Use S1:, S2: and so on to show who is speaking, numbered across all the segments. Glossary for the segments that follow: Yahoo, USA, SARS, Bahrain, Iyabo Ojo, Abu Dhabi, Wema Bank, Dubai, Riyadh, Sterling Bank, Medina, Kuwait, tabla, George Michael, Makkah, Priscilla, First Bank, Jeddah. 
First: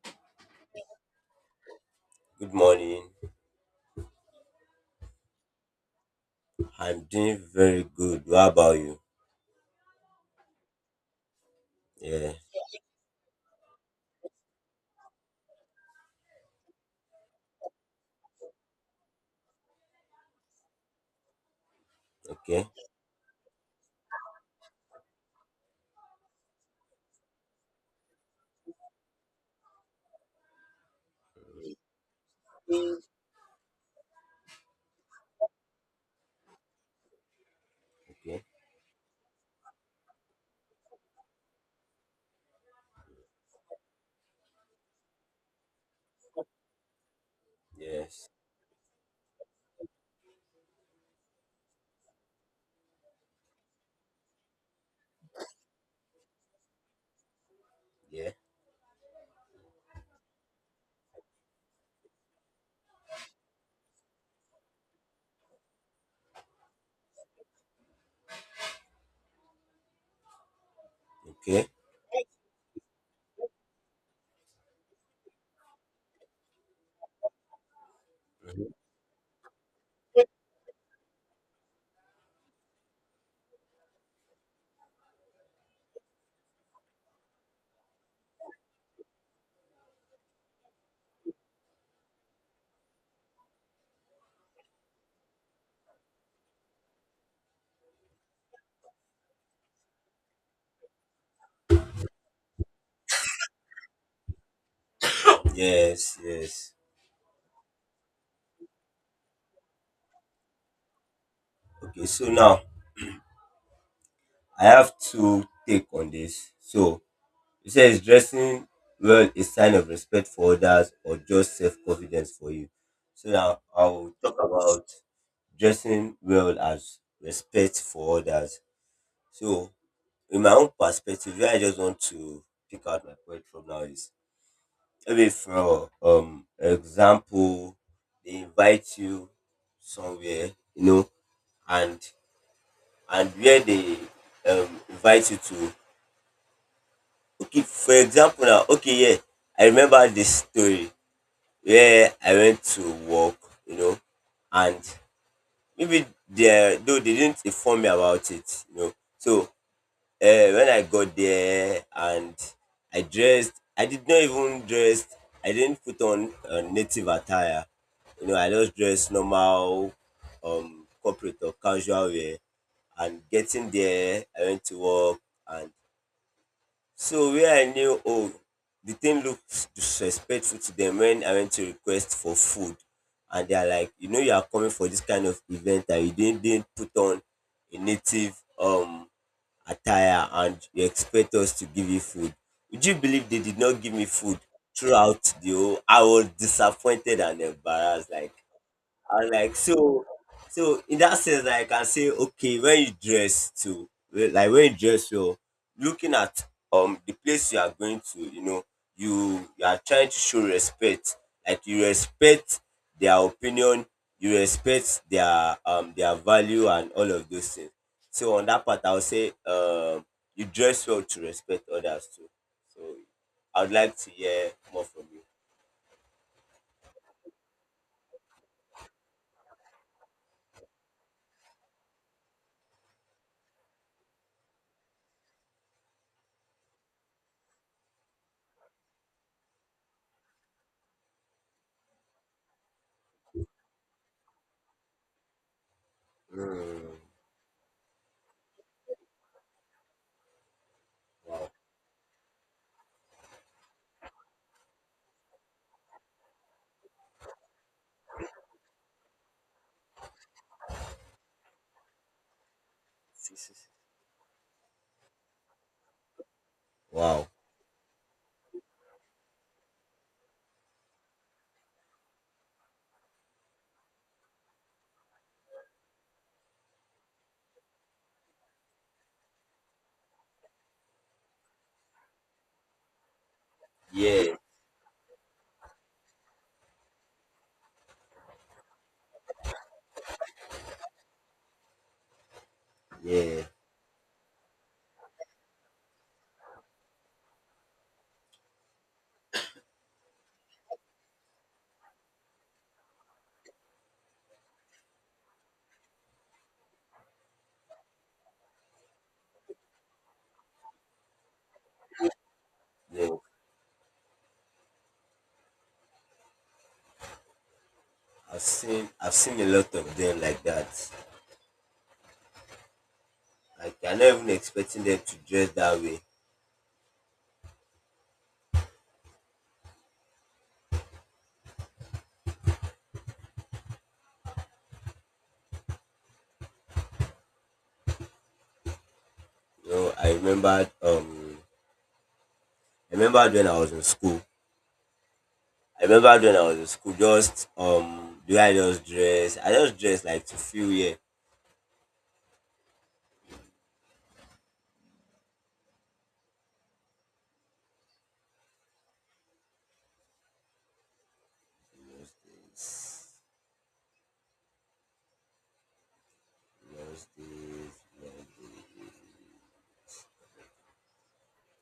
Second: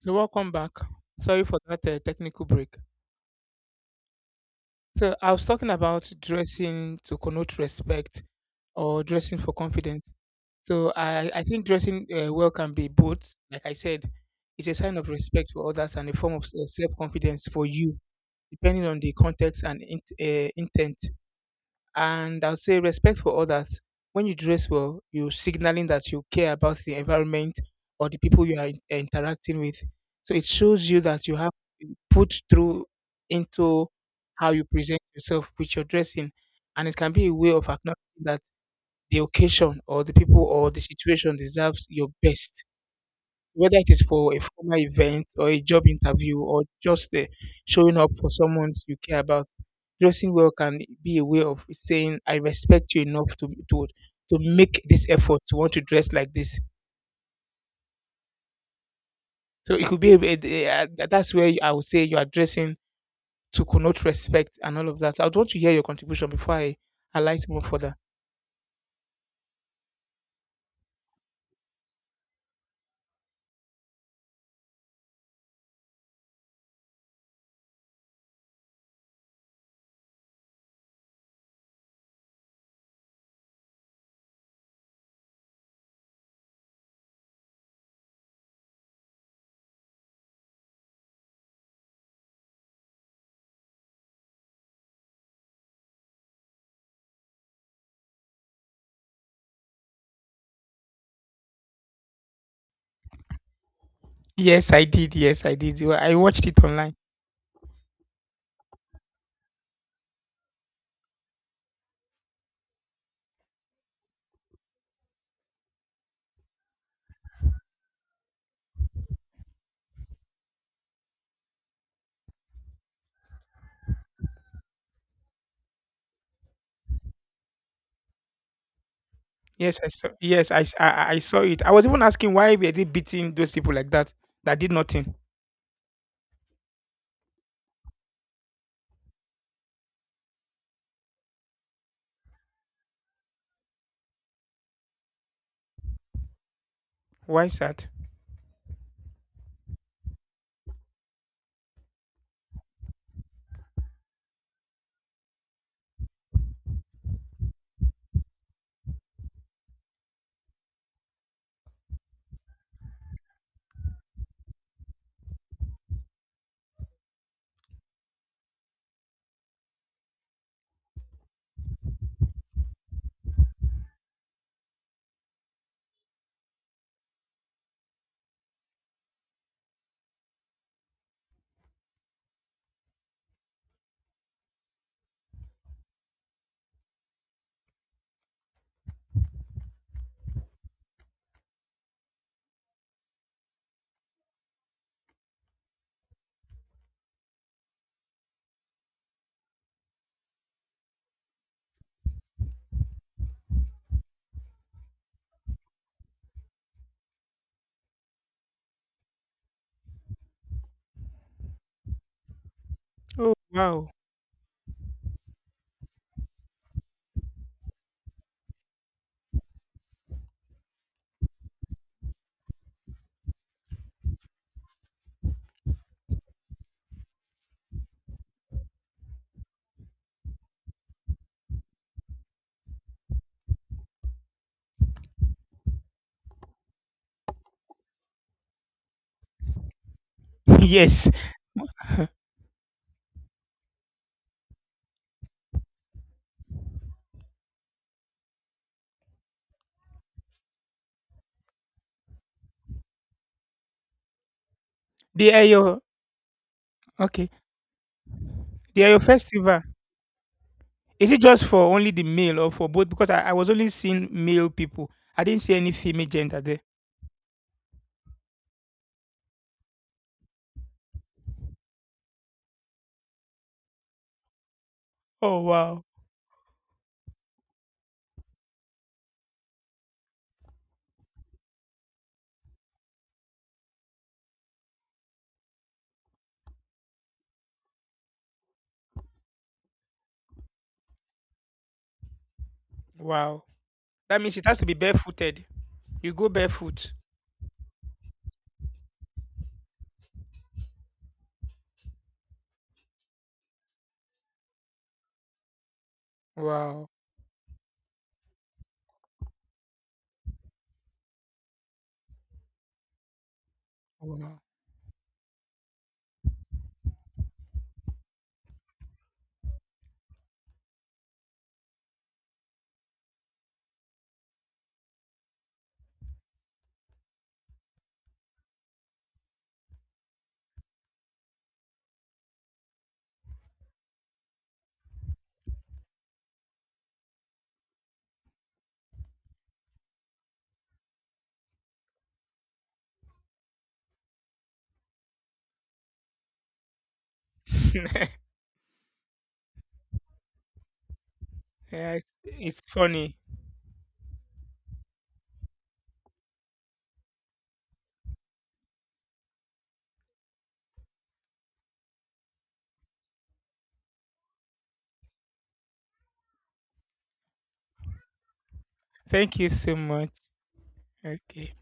S1: So welcome back. Sorry for that technical
S2: Good
S1: break.
S2: morning.
S1: So I was talking about dressing
S2: I'm
S1: to
S2: doing
S1: connote
S2: very
S1: respect
S2: good. How about you?
S1: or dressing for confidence. So I think dressing
S2: Yeah.
S1: well can be both. Like I said, it's a sign of respect for others and a form of self-confidence for you, depending on the context and intent. And I would
S2: Okay.
S1: say respect for others. When you dress well, you're signaling that you care about the environment or the people you are interacting with. So it shows you that you have put through into how you present yourself with your dressing, and it can be a way of acknowledging that
S2: Okay.
S1: the occasion or the people or the situation deserves your best. Whether it is for a formal event or a job interview or just showing up
S2: Yes.
S1: for someone you care about, dressing well can be a way of saying I respect you enough to make this effort to want to dress like this.
S2: Yeah.
S1: So it could be that's where I would say you are dressing to connote respect and all of that. I'd want to hear your contribution before I alight more further.
S2: Okay. Mhm.
S1: Yes, I did. Yes, I did. Well, I
S2: Yes.
S1: watched it
S2: Yes.
S1: online.
S2: Okay. So now I have to take on this. So you say, is dressing well a sign of respect for others or just self confidence for you? So now I'll talk about dressing well as respect for others. So
S1: Yes, I saw.
S2: in
S1: Yes,
S2: my own
S1: I
S2: perspective,
S1: saw
S2: where I
S1: it. I
S2: just
S1: was
S2: want
S1: even asking
S2: to
S1: why were they
S2: pick out my
S1: beating
S2: point
S1: those
S2: from
S1: people
S2: now
S1: like
S2: is...
S1: that that did nothing.
S2: Maybe, for example, they invite you somewhere, you know, and and where they invite you to.
S1: Why is
S2: Okay,
S1: that?
S2: for example now, okay, yeah, I remember this story where I went to work, you know, and maybe they though they didn't inform me about it, you know. So when I got there and I dressed, I did not even dress, I didn't put on native attire. You know, I just dressed normal, corporate or casual wear. And getting there, I went to work. And so where I knew, oh, the thing looks disrespectful to them when I went to request for food. And they're like, you know, you are coming for this kind of event and you didn't put on a native um attire and you expect us to give you food. Would you believe they did not give me food throughout the whole? I was disappointed and embarrassed. Like, and like so, so in that sense, like, I can say, okay, when you dress to like when you dress, you're looking at the place you are going to, you know, you are trying to show respect, like you respect their
S1: Oh
S2: opinion,
S1: wow.
S2: you respect their value and all of those things. So on that part, I would say, you dress well to respect others too. So I would like to hear more from you.
S1: Yes,
S2: Mm, wow.
S1: they are your okay. They are your festival. Is it just for only the male or for both? Because I was only seeing male people. I didn't see any female gender there.
S2: Wow.
S1: Oh wow.
S2: Yeah. Yeah,
S1: Wow. That means it has to be barefooted. You go barefoot. Wow.
S2: no.
S1: Wow.
S2: I've seen a lot of them like that. Like I'm not even expecting them to dress that way. You know, I remembered when I was in school. I remembered when I was in school, just
S1: Yeah,
S2: do I just dress, I just dress like to feel, yeah.
S1: it's funny.
S2: Those days.
S1: Thank you so much. Okay.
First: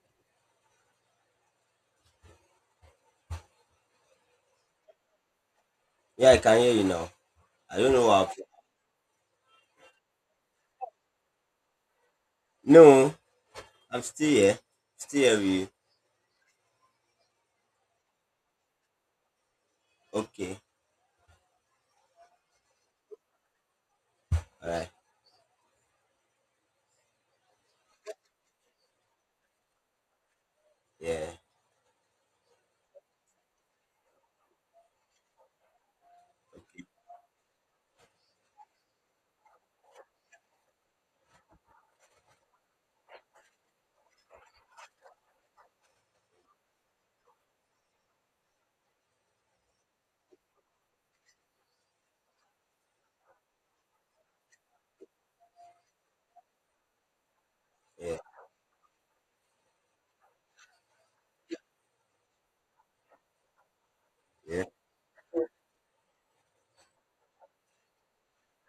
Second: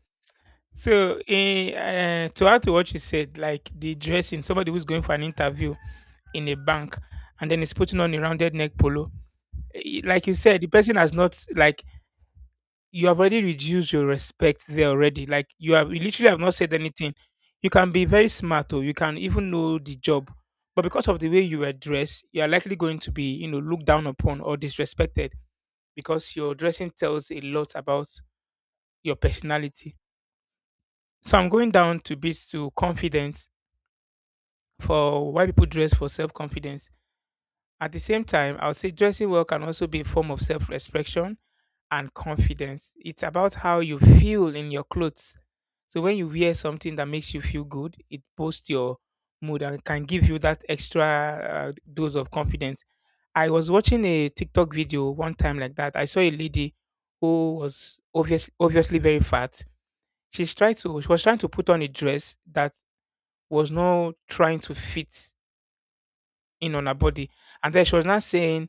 S1: So, to add to what you said, like the dressing, somebody who's going for an interview
S2: Yeah, I
S1: in a
S2: can hear you
S1: bank
S2: now.
S1: and then is
S2: I don't
S1: putting
S2: know
S1: on a
S2: what happened.
S1: rounded neck polo. Like you said, the person has not like you
S2: No,
S1: have already reduced
S2: I'm
S1: your
S2: still here.
S1: respect there
S2: Still
S1: already.
S2: here with
S1: Like
S2: you.
S1: you literally have not said anything. You can be very smart or you can even know the job.
S2: Okay.
S1: But because of the way you were dressed, you are likely going to be, you know, looked down upon or
S2: Alright.
S1: disrespected because your dressing tells a lot about your personality. So
S2: Yeah.
S1: I'm going down to bits to confidence for why people dress for
S2: Okay.
S1: self-confidence. At the same time, I would say dressing well can also be a form of self-reflection and confidence. It's about how you feel in your clothes. So when you wear something that makes you feel good, it boosts your mood and can give you that extra dose of confidence. I was watching a TikTok video one time like that. I saw a lady who was
S2: Yeah.
S1: obviously very fat. She was trying to put on a dress that was not trying
S2: Yeah.
S1: to fit in on her body. And then she was not saying,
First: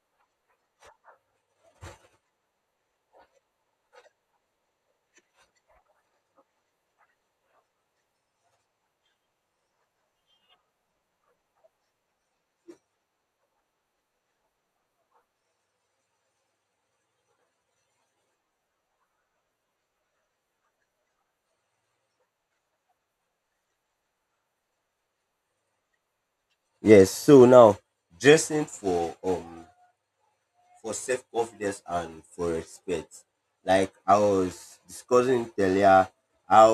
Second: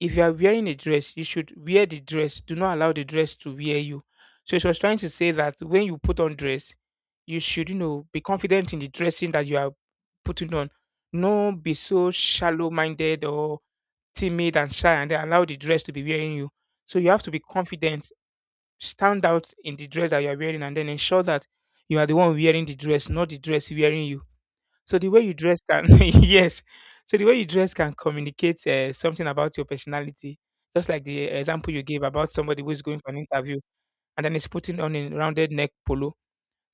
S1: if you are wearing a dress, you should wear the dress. Do not allow the dress to wear you. So she was trying to say that when you put on dress, you should, you know, be confident in the dressing that you are putting on. No be so shallow minded or timid and shy and then allow the dress to be wearing you. So you have to be confident, stand out in the dress that you are wearing, and then ensure that you are the one wearing the dress, not the dress wearing you. So the way you dress can yes.
S2: Yes.
S1: So the way you
S2: So
S1: dress
S2: now,
S1: can
S2: dressing
S1: communicate something about your personality. Just
S2: for
S1: like
S2: self
S1: the example
S2: confidence
S1: you gave
S2: and
S1: about
S2: for
S1: somebody who is going for
S2: respect.
S1: an interview
S2: Like I
S1: and then is
S2: was
S1: putting on a
S2: discussing
S1: rounded neck
S2: earlier,
S1: polo.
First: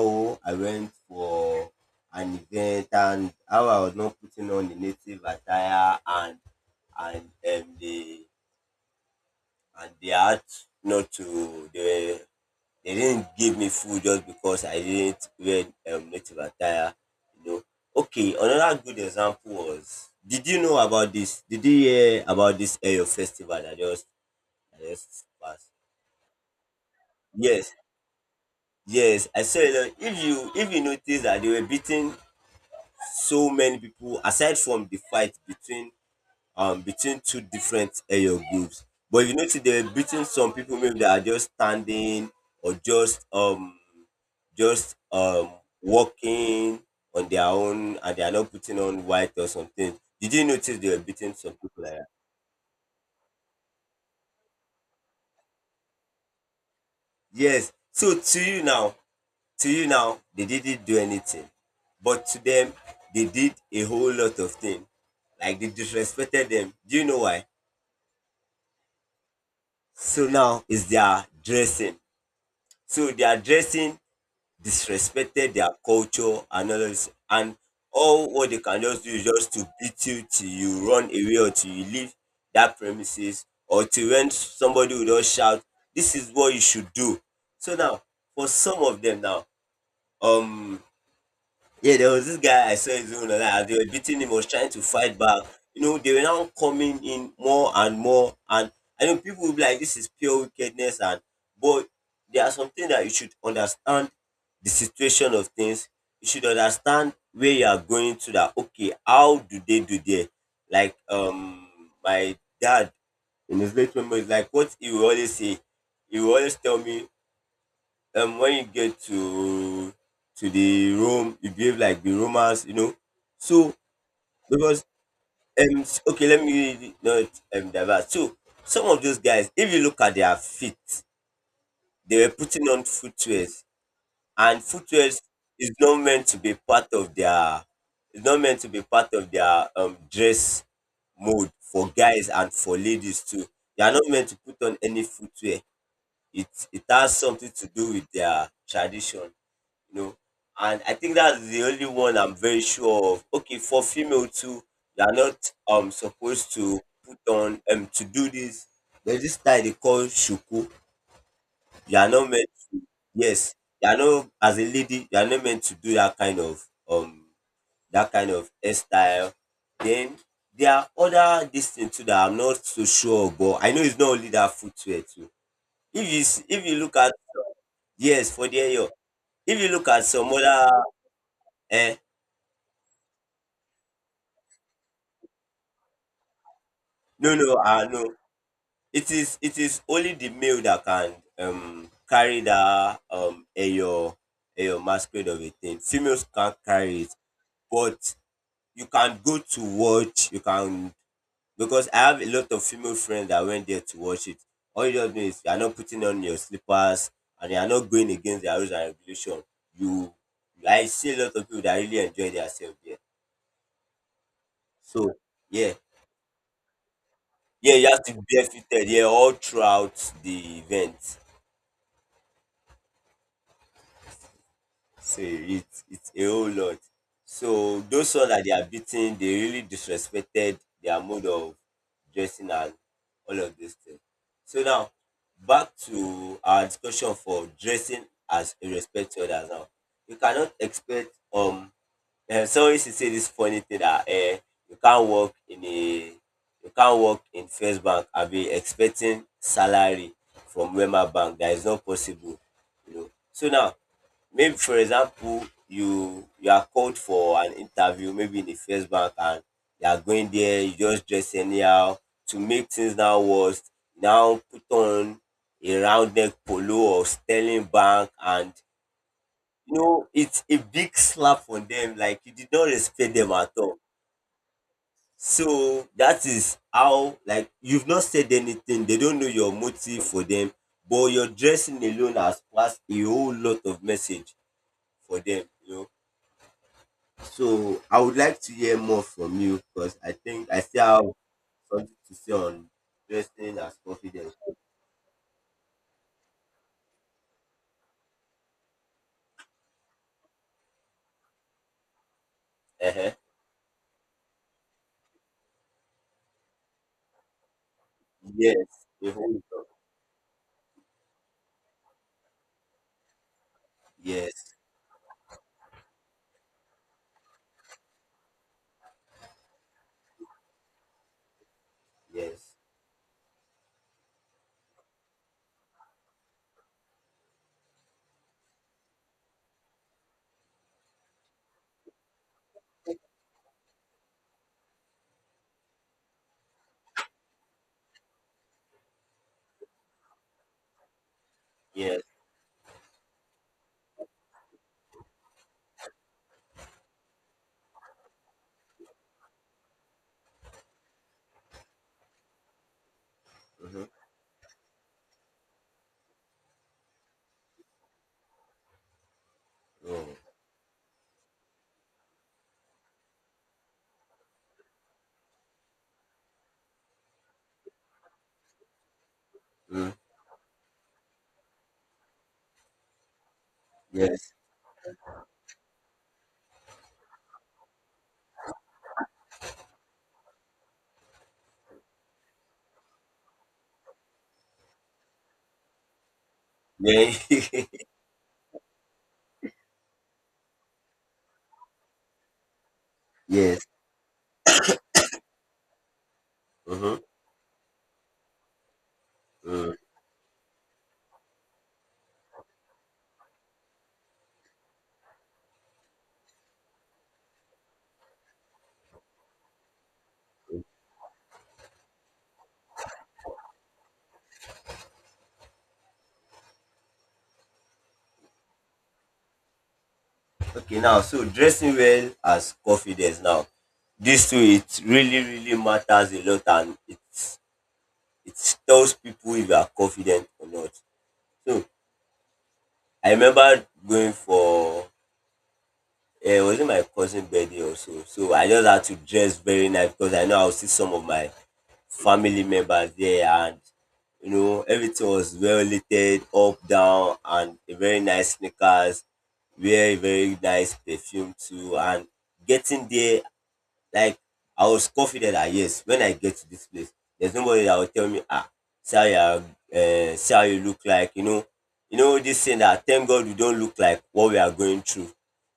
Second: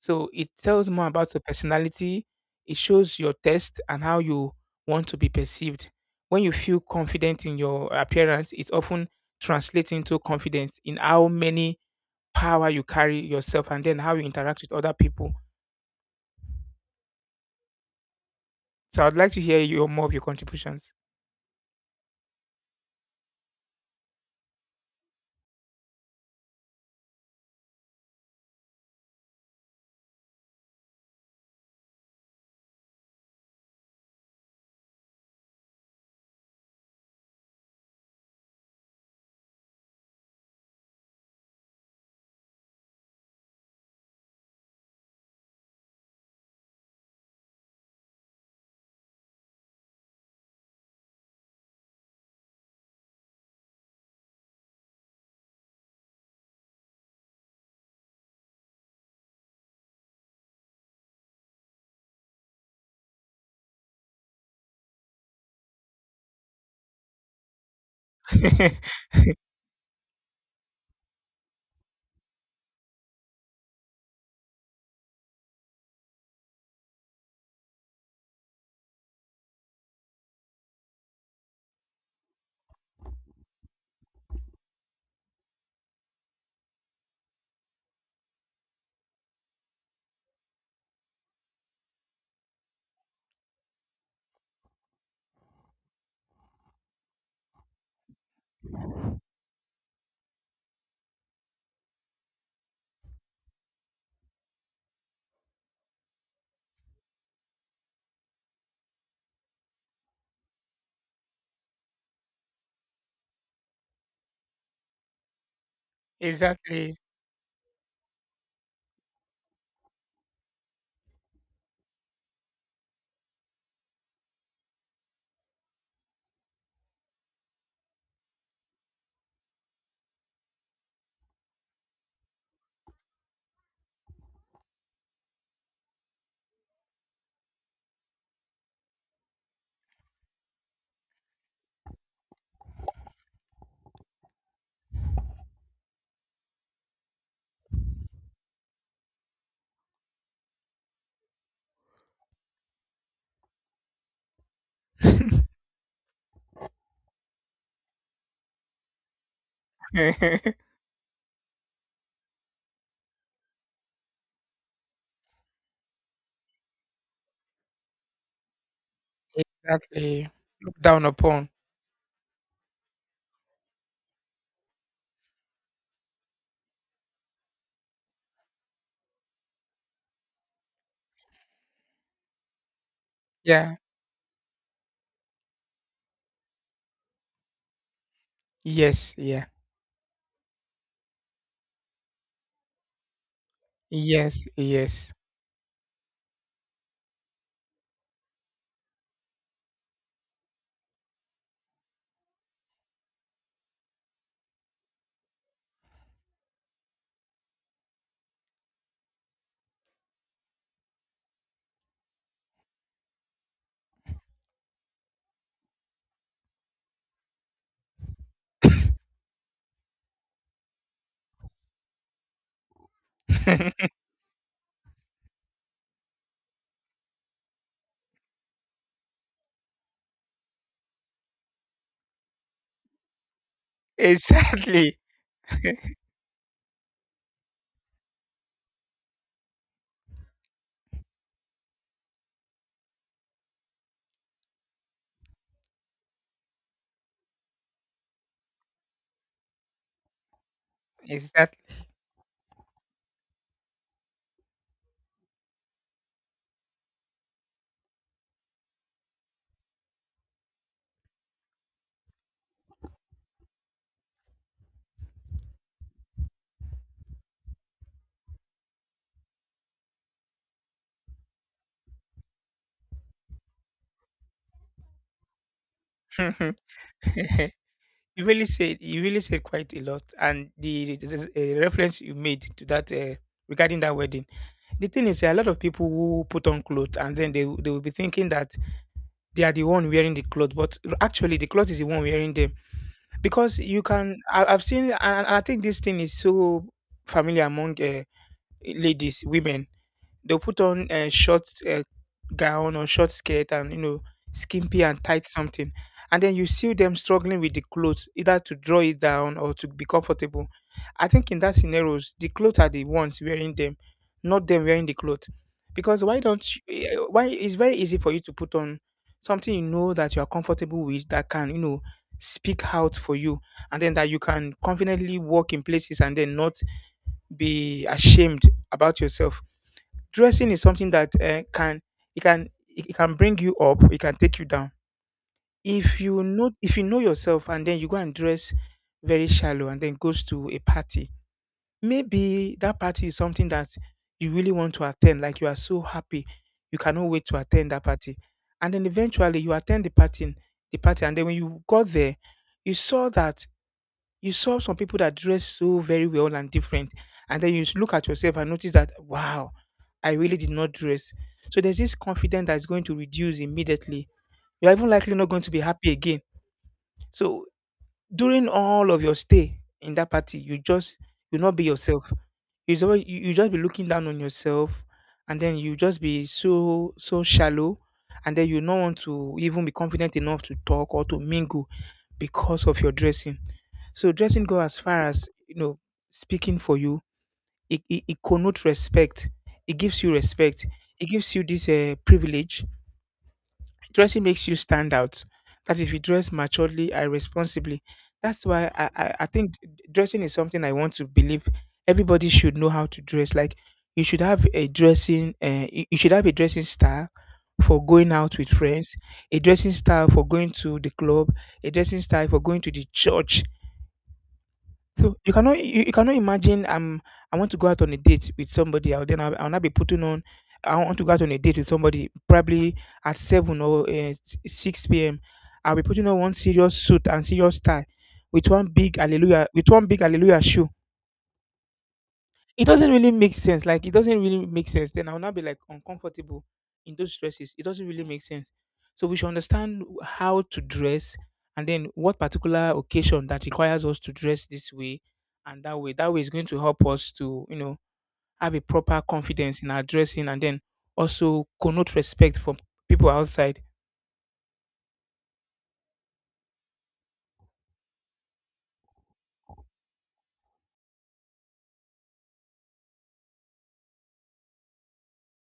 S1: So it
S2: I
S1: tells
S2: went
S1: more about your
S2: for
S1: personality.
S2: an
S1: It
S2: event
S1: shows
S2: and
S1: your
S2: how I
S1: taste
S2: was
S1: and
S2: not
S1: how
S2: putting
S1: you
S2: on the
S1: want to
S2: native
S1: be perceived.
S2: attire, and
S1: When you feel confident in your
S2: they,
S1: appearance, it often
S2: and
S1: translates
S2: they
S1: into
S2: had
S1: confidence in
S2: not to
S1: how many
S2: they were-
S1: power you
S2: they
S1: carry
S2: didn't give me
S1: yourself and then
S2: food
S1: how you
S2: just
S1: interact
S2: because
S1: with
S2: I
S1: other
S2: didn't
S1: people.
S2: wear native attire. You know. Okay, another good
S1: So I'd like to
S2: example
S1: hear
S2: was,
S1: your more of your
S2: did you know
S1: contributions.
S2: about this? Did you hear about this Ayo festival that just passed? Yes, yes. I saw a lot. If you notice that they were beating so many people aside from the fight between between two different area groups. But if you notice, they were beating some people maybe that are just standing or just walking on their own, and they are not putting on white or something. Did you notice they were beating some people like that? Yes. So to you now, to you now, they didn't do anything. But to them, they did a whole lot of things. Like they disrespected them. Do you know why? So now is their dressing. So their dressing disrespected their culture and all this. And all what they can just do is just to beat you till you run away or till you leave that premises or till when somebody will just shout, this is what you should do. So now, for some of them now, um, yeah, there was this guy I saw in Zone like, they were beating him, was trying to fight back. You know, they were now coming in more and more, and I know people will be like, "This is pure wickedness," and but there are something that you should understand, the situation of things. You should understand where you are going to. That okay, how do they do there? Like my dad, in his late memory, is like what he will always say, he will always tell
S1: Exactly.
S2: me when you get to the Rome, you behave like the Romans, you know. So because okay, let me not divert. So some of those guys, if you look at their feet, they were putting on footwears, and footwears is not meant to be part of their, it's not meant to be part of their dress mode for guys and for ladies too. They are not meant to put on any footwear. It has something to do with their tradition, you know. And I think that's the only one I'm very sure of. Okay, for female too, they are not supposed to put on to do this. There's this style they call shuku. You are not meant. Yes, you are not, as a lady. You are not meant to do that kind of hairstyle. Then
S1: Exactly.
S2: there
S1: Look
S2: are
S1: down
S2: other
S1: upon.
S2: distance too that I'm not so sure of, but I know it's not only that footwear too. If if you look at, yes, for the hair, if you look at some other eh
S1: Yeah.
S2: no, no, no, it
S1: Yes.
S2: is
S1: Yeah.
S2: it is only the male that can carry that eyo
S1: Yes.
S2: eyo
S1: Yes.
S2: masquerade of a thing. Females can't carry it, but you can go to watch. You can, because I have a lot of female friends that went there to watch it. All you just do is, you are not putting on your slippers and you are not going against the rules and regulation. You I see a lot of people that really enjoy themselves there. So yeah, yeah, you have to be barefooted, yeah, all throughout the event. So it's a whole lot. So those ones that they are beating, they really disrespected their mode of dressing and all of those things. So now,
S1: Exactly.
S2: back to our discussion for dressing as a respect to others now. You cannot expect someone used to say this funny thing that, you can't work in a, you can't work in First Bank and be expecting salary from Wema Bank. That is
S1: Exactly.
S2: not possible. You know. So now, maybe for example, you are called for an interview maybe in the First Bank, and you are going there, you just dress anyhow, to make things now worse, now put on a round neck polo or Sterling Bank, and you know it's a big slap on them, like you did not respect them at all. So that is how, like, you've not
S1: You
S2: said
S1: really said
S2: anything, they don't know your
S1: quite a lot,
S2: motive for
S1: and
S2: them, but your dressing
S1: reference
S2: alone
S1: you made
S2: has
S1: to
S2: passed
S1: that
S2: a whole lot
S1: regarding
S2: of
S1: that wedding.
S2: message
S1: The thing
S2: for
S1: is, a
S2: them,
S1: lot of
S2: you know.
S1: people who put on clothes and then they will
S2: So
S1: be
S2: I would
S1: thinking
S2: like
S1: that
S2: to hear more from
S1: they are
S2: you
S1: the one
S2: because I
S1: wearing the
S2: think
S1: clothes,
S2: I
S1: but
S2: still have
S1: actually the cloth is the
S2: something
S1: one
S2: to say
S1: wearing them
S2: on dressing
S1: because
S2: as
S1: you can.
S2: confidence.
S1: I've seen, and I think this thing is so familiar among ladies, women. They'll put on a short gown or short
S2: Uh-huh.
S1: skirt and you know skimpy and tight something, and then you see them struggling with the clothes either to draw
S2: Yes.
S1: it down
S2: Mhm.
S1: or to be comfortable. I think in that scenarios, the clothes are the ones wearing them, not
S2: Yes.
S1: them wearing the clothes. Because why don't you, why it's very easy for you to put on something you know that you are comfortable with that can you know
S2: Yes.
S1: speak out for you and then that you can confidently walk in places and then not be ashamed about yourself. Dressing is something that can it it can bring you up, it can take you down. If you know yourself and then you go and dress very shallow and then goes to a party,
S2: Yes.
S1: maybe that party is something that you really want to attend, like you are so happy, you cannot wait to attend that party. And then eventually you attend the party, and then when you got there, you saw that
S2: Mm-hmm.
S1: you saw some people that dress so very well and different, and then you look at yourself and notice that wow, I
S2: Mm-hmm.
S1: really did not dress. So there's this confidence that's going to reduce immediately. You're even likely not going to be happy again. So during all of your stay
S2: Mm-hmm.
S1: in that party, you just will not be yourself. You just be looking down on
S2: Yes.
S1: yourself, and then you just be so shallow, and then you not want to even be confident enough to talk or to mingle because of your dressing. So dressing go as far as you know speaking for you.
S2: Yeah.
S1: It connotes respect. It gives you respect. It gives you this privilege.
S2: yes.
S1: Dressing makes you stand out. That if you dress maturely
S2: Mm-hmm.
S1: and responsibly, that's why I think
S2: Mm.
S1: dressing is something I want to believe everybody should know how to dress. Like you should have a dressing, you you should have a dressing style for going out with friends, a dressing style for going to the club, a dressing style for going to the church, so you cannot you cannot imagine I want to go out on a date with somebody I'll then I'll not be putting on I
S2: Okay.
S1: want
S2: Now,
S1: to go out
S2: so
S1: on a date with
S2: dressing
S1: somebody
S2: well as
S1: probably at
S2: confidence. Now,
S1: seven or
S2: these two, it
S1: six p.m.
S2: really really
S1: I'll be putting
S2: matters
S1: on
S2: a
S1: one
S2: lot,
S1: serious
S2: and
S1: suit and
S2: it's,
S1: serious tie with
S2: it tells people if you are
S1: one big
S2: confident
S1: hallelujah
S2: or
S1: shoe.
S2: not. So
S1: It doesn't really
S2: I
S1: make sense.
S2: remember
S1: Like it
S2: going
S1: doesn't really make
S2: for,
S1: sense. Then I'll not be like
S2: yeah, it
S1: uncomfortable
S2: was in my
S1: in those
S2: cousin's
S1: dresses.
S2: birthday
S1: It doesn't really
S2: also.
S1: make
S2: So I
S1: sense.
S2: just had to
S1: So we should
S2: dress very
S1: understand
S2: nice because I know
S1: how
S2: I'll
S1: to
S2: see some of
S1: dress
S2: my
S1: and then what
S2: family
S1: particular
S2: members
S1: occasion
S2: there,
S1: that
S2: and
S1: requires us to
S2: you
S1: dress
S2: know
S1: this way
S2: everything was
S1: and
S2: well
S1: that way. That way
S2: lighted
S1: is going
S2: up
S1: to help us
S2: down,
S1: to, you
S2: and a
S1: know,
S2: very nice
S1: have a proper
S2: sneakers,
S1: confidence in our
S2: wear a
S1: dressing
S2: very
S1: and then
S2: nice perfume
S1: also
S2: too,
S1: connote
S2: and
S1: respect from
S2: getting
S1: people
S2: there,
S1: outside.
S2: like, I was confident that yes, when I get to this place, there's nobody that will tell me, ah, see how you are, see how you look like, you know this saying that thank God we don't look like what we are going through,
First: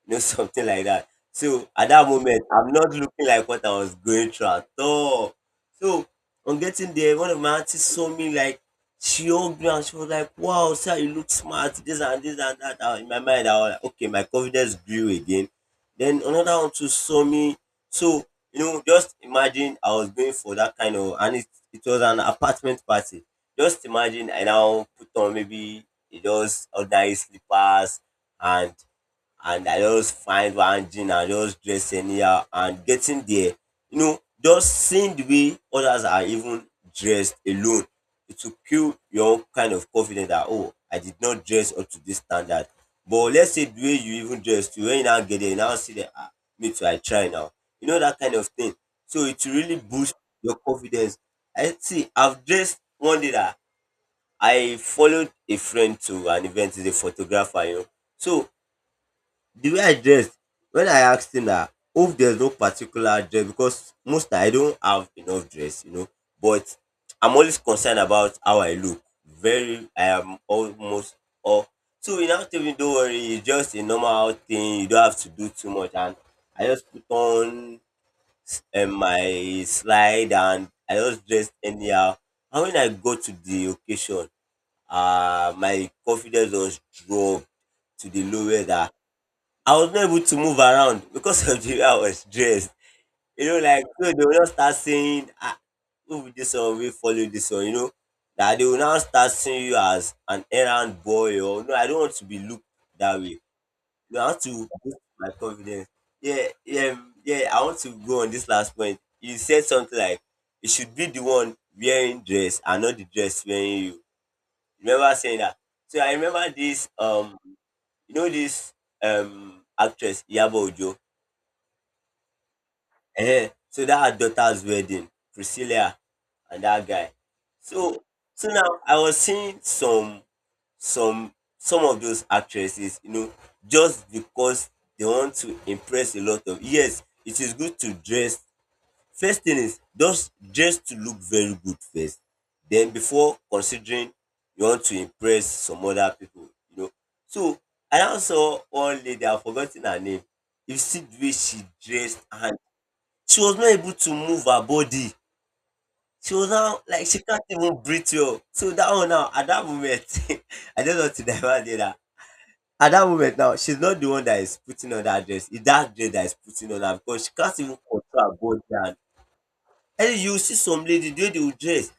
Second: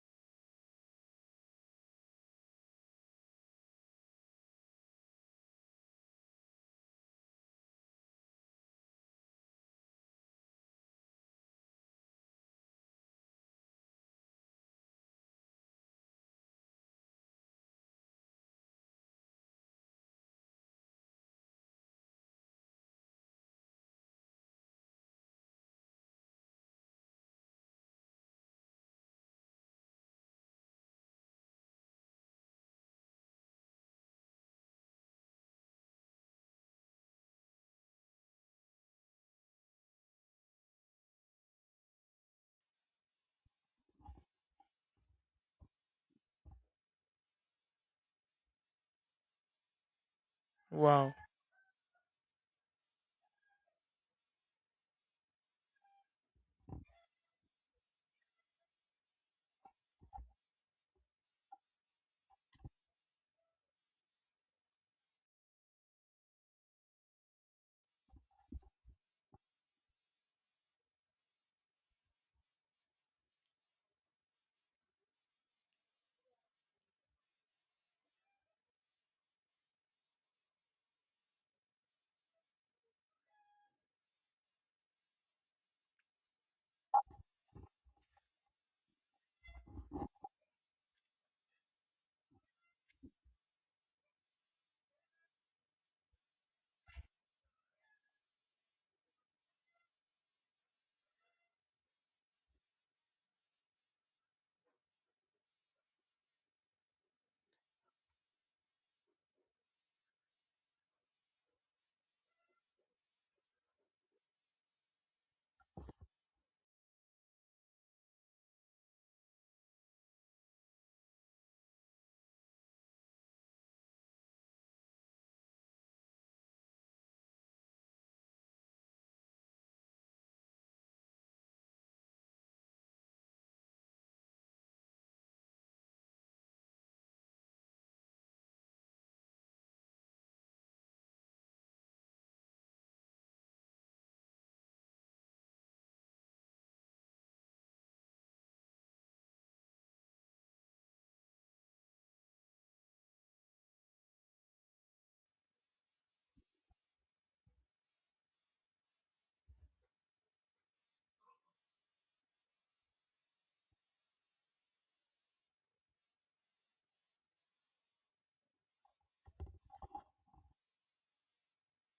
S2: you know, something like that. So at that moment, I'm not looking like what I was going through at all. So on getting there, one of my aunties saw me, like she hugged me and she was like, "Wow, sir, you look smart, this and this and that." And in my mind, I was like, okay, my confidence grew again. Then another one too saw me, so, you know, just imagine I was going for that kind of, and it was an apartment party. Just imagine I now put on maybe just ordinary slippers, and and I just find one jean and just dress anyhow, and getting there, you know, just seeing the way others are even dressed alone, it will kill your own kind of confidence that oh, I did not dress up to this standard. But let's say the way you even dress to, when you now get there, you now see that ah, me too, I try now. You know that kind of thing. So it will really boost your
S1: Wow.
S2: confidence. I see I've dressed one day that I followed a friend to an event, he's a photographer, you know. So the way I dressed, when I asked him that if there's no particular dress, because most time I don't have enough dress, you know, but I'm always concerned about how I look. Very, I am almost all. So he now told me, don't worry, it's just a normal thing. You don't have to do too much. And I just put on my slide and I just dressed anyhow. And when I go to the occasion, my confidence was dropped to the lowest. I was not able to move around because of the way I was dressed. You know, like so they will just start saying, ah, who be this one wey follow this one, you know. That they will now start seeing you as an errand boy or no, I don't want to be looked that way. You have to boost my confidence. Yeah, yeah, yeah, I want to go on this last point. You said something like, "It should be the one wearing dress and not the dress wearing you." Remember saying that? So I remember this this actress Iyabo Ojo. Ehen, so that her daughter's wedding, Priscilla and that guy. So so now I was seeing some some of those actresses, you know, just because they want to impress a lot of, yes, it is good to dress. First thing is just dress to look very good first. Then before considering you want to impress some other people, you know. So I now saw one lady, I've forgotten her name. You see the way she dressed and she was not able to move her body. She was now like she can't even breathe well. So that one now at that moment, I don't just want to divert did that. At that moment now, she's not the one that is putting on that dress. It's that dress that is putting on her because she can't even control her body. And you see some lady the way they will dress,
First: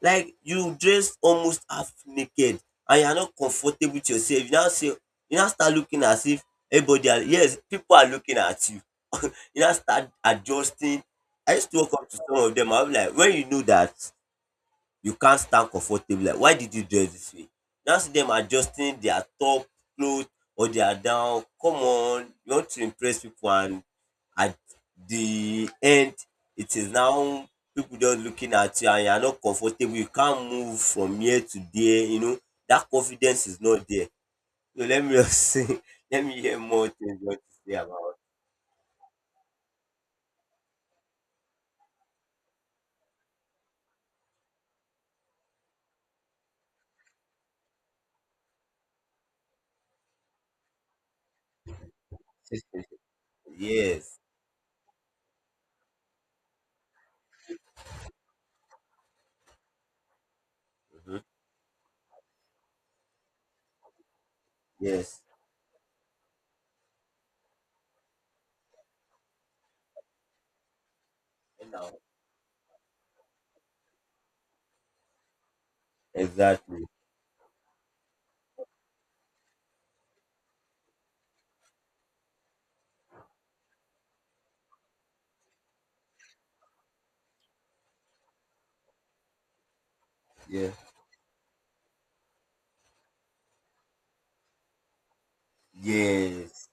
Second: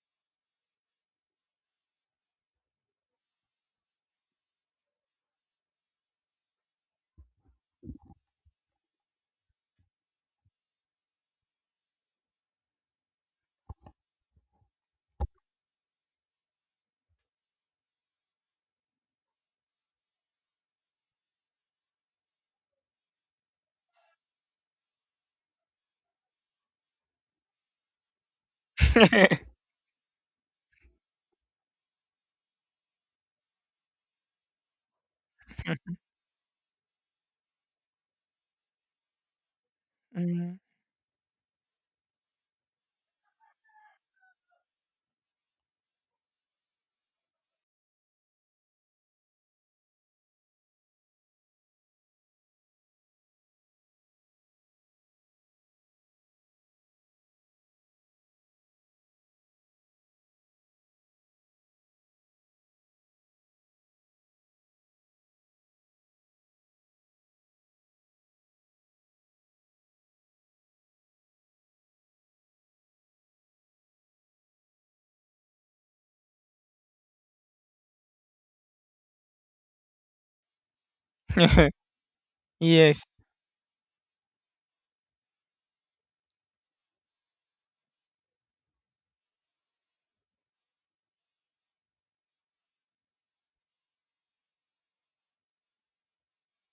S2: like you dress almost half naked and you are not comfortable with yourself. You now say you now start looking as if everybody are, yes, people are looking at you. You now start adjusting. I used to walk up to some of them. I'll be like, when you know that you can't stand comfortably, like, why did you dress this way? Now see them adjusting their top clothes or their down. Come on, you want to impress people, and at the end, it is now people just looking at you, and you are not comfortable. You can't move from here to there. You know that confidence is not there. So let me just say, let me hear more things you want to say
S1: Mhm.
S2: about. Yes. Mm-hmm. Yes. Exactly.
S1: Yes,
S2: Yeah. Yes.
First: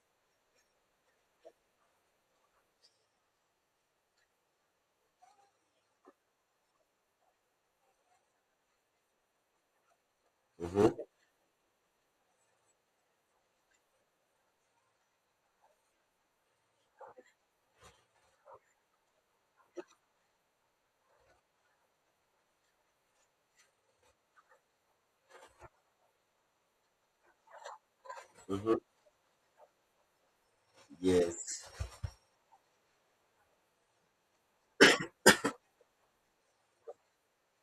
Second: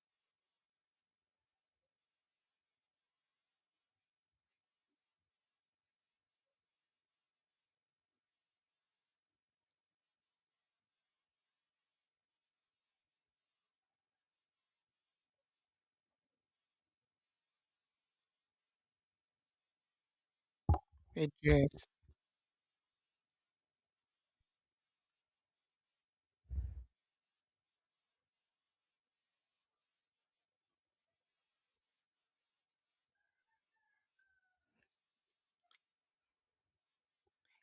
S2: Mm-hmm.
S1: a dress.
S2: Mm-hmm. Yes.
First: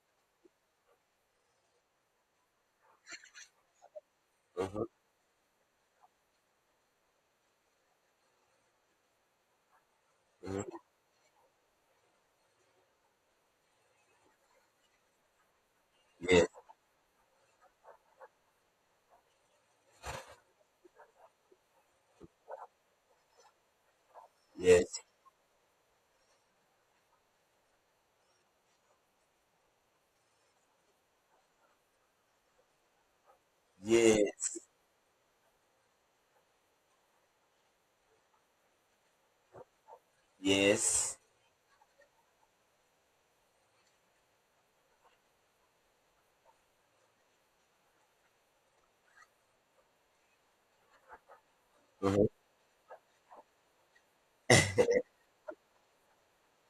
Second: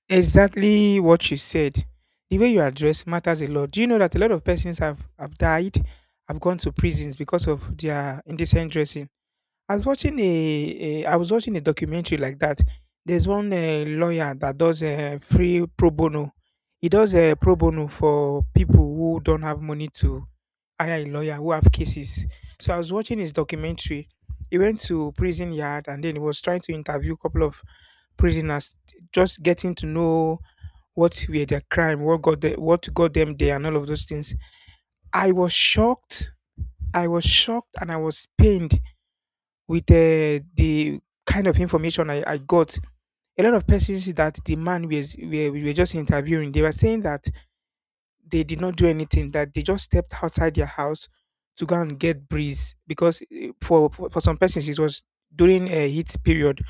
S1: Exactly what you said. The way you are dressed matters a lot. Do you know that a lot of persons
S2: Mm-hmm.
S1: have died, have gone to prisons because of their indecent dressing? I was watching
S2: Mm-hmm.
S1: a I was watching a documentary like that. There's one lawyer that does free pro bono.
S2: Yes.
S1: He does a pro bono for people who don't have money to hire a lawyer who have cases. So I was watching his documentary. He went
S2: Yes.
S1: to prison yard and then he was trying to interview a couple of prisoners, just getting to know what were their crime, what got what got them there, and all of those things.
S2: Yes.
S1: I was shocked. I was shocked and I was pained with the
S2: Yes.
S1: kind of information I got, a lot of persons that the man was were, we were just interviewing, they were saying that they did not do anything, that they just stepped outside their house to go and
S2: Mm-hmm.
S1: get breeze because for some persons it was during a heat period,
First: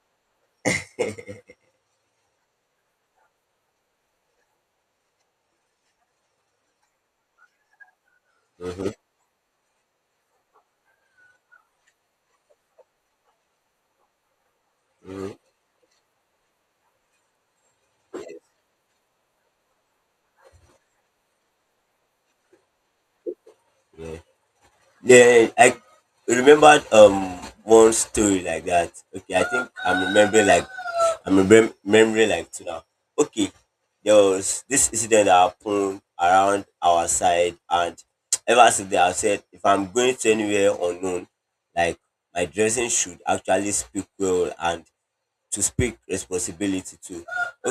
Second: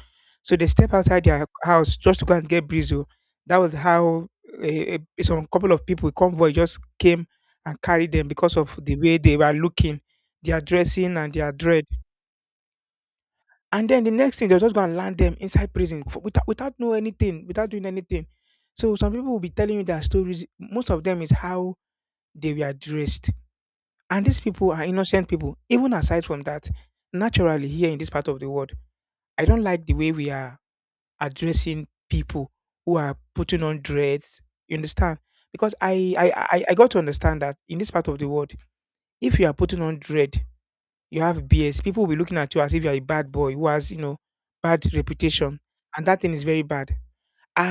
S1: so they step outside their house just to go and get breeze. Oh. That was how some couple of people convoy just came and carried them because of
S2: Mm-hmm.
S1: the way they were looking, their dressing and their dread. And then the next thing, they'll just go and land
S2: Mm-hmm.
S1: them inside prison for, without knowing anything, without doing anything. So some people will be telling you their stories. Most of them is how they were dressed,
S2: Yes.
S1: and these people are innocent
S2: Yeah,
S1: people.
S2: I
S1: Even aside from that,
S2: remembered
S1: naturally here
S2: one
S1: in this part of
S2: story
S1: the
S2: like
S1: world,
S2: that. Okay,
S1: I don't like the way we are
S2: I'm
S1: addressing
S2: remembering like
S1: people
S2: two now.
S1: who are
S2: Okay,
S1: putting on
S2: there
S1: dreads.
S2: was
S1: You
S2: this
S1: understand?
S2: incident that
S1: Because
S2: happened
S1: I I I,
S2: around
S1: I got to
S2: our
S1: understand
S2: side,
S1: that in this
S2: and
S1: part of the world,
S2: ever since then I've
S1: if
S2: said
S1: you are
S2: if
S1: putting
S2: I'm
S1: on
S2: going to
S1: dread,
S2: anywhere
S1: you
S2: unknown,
S1: have BS,
S2: like
S1: people will be looking
S2: my
S1: at you as if
S2: dressing
S1: you're a
S2: should
S1: bad boy who
S2: actually
S1: has, you
S2: speak
S1: know,
S2: well
S1: bad
S2: and
S1: reputation.
S2: to speak
S1: And that thing is very bad.
S2: responsibility to.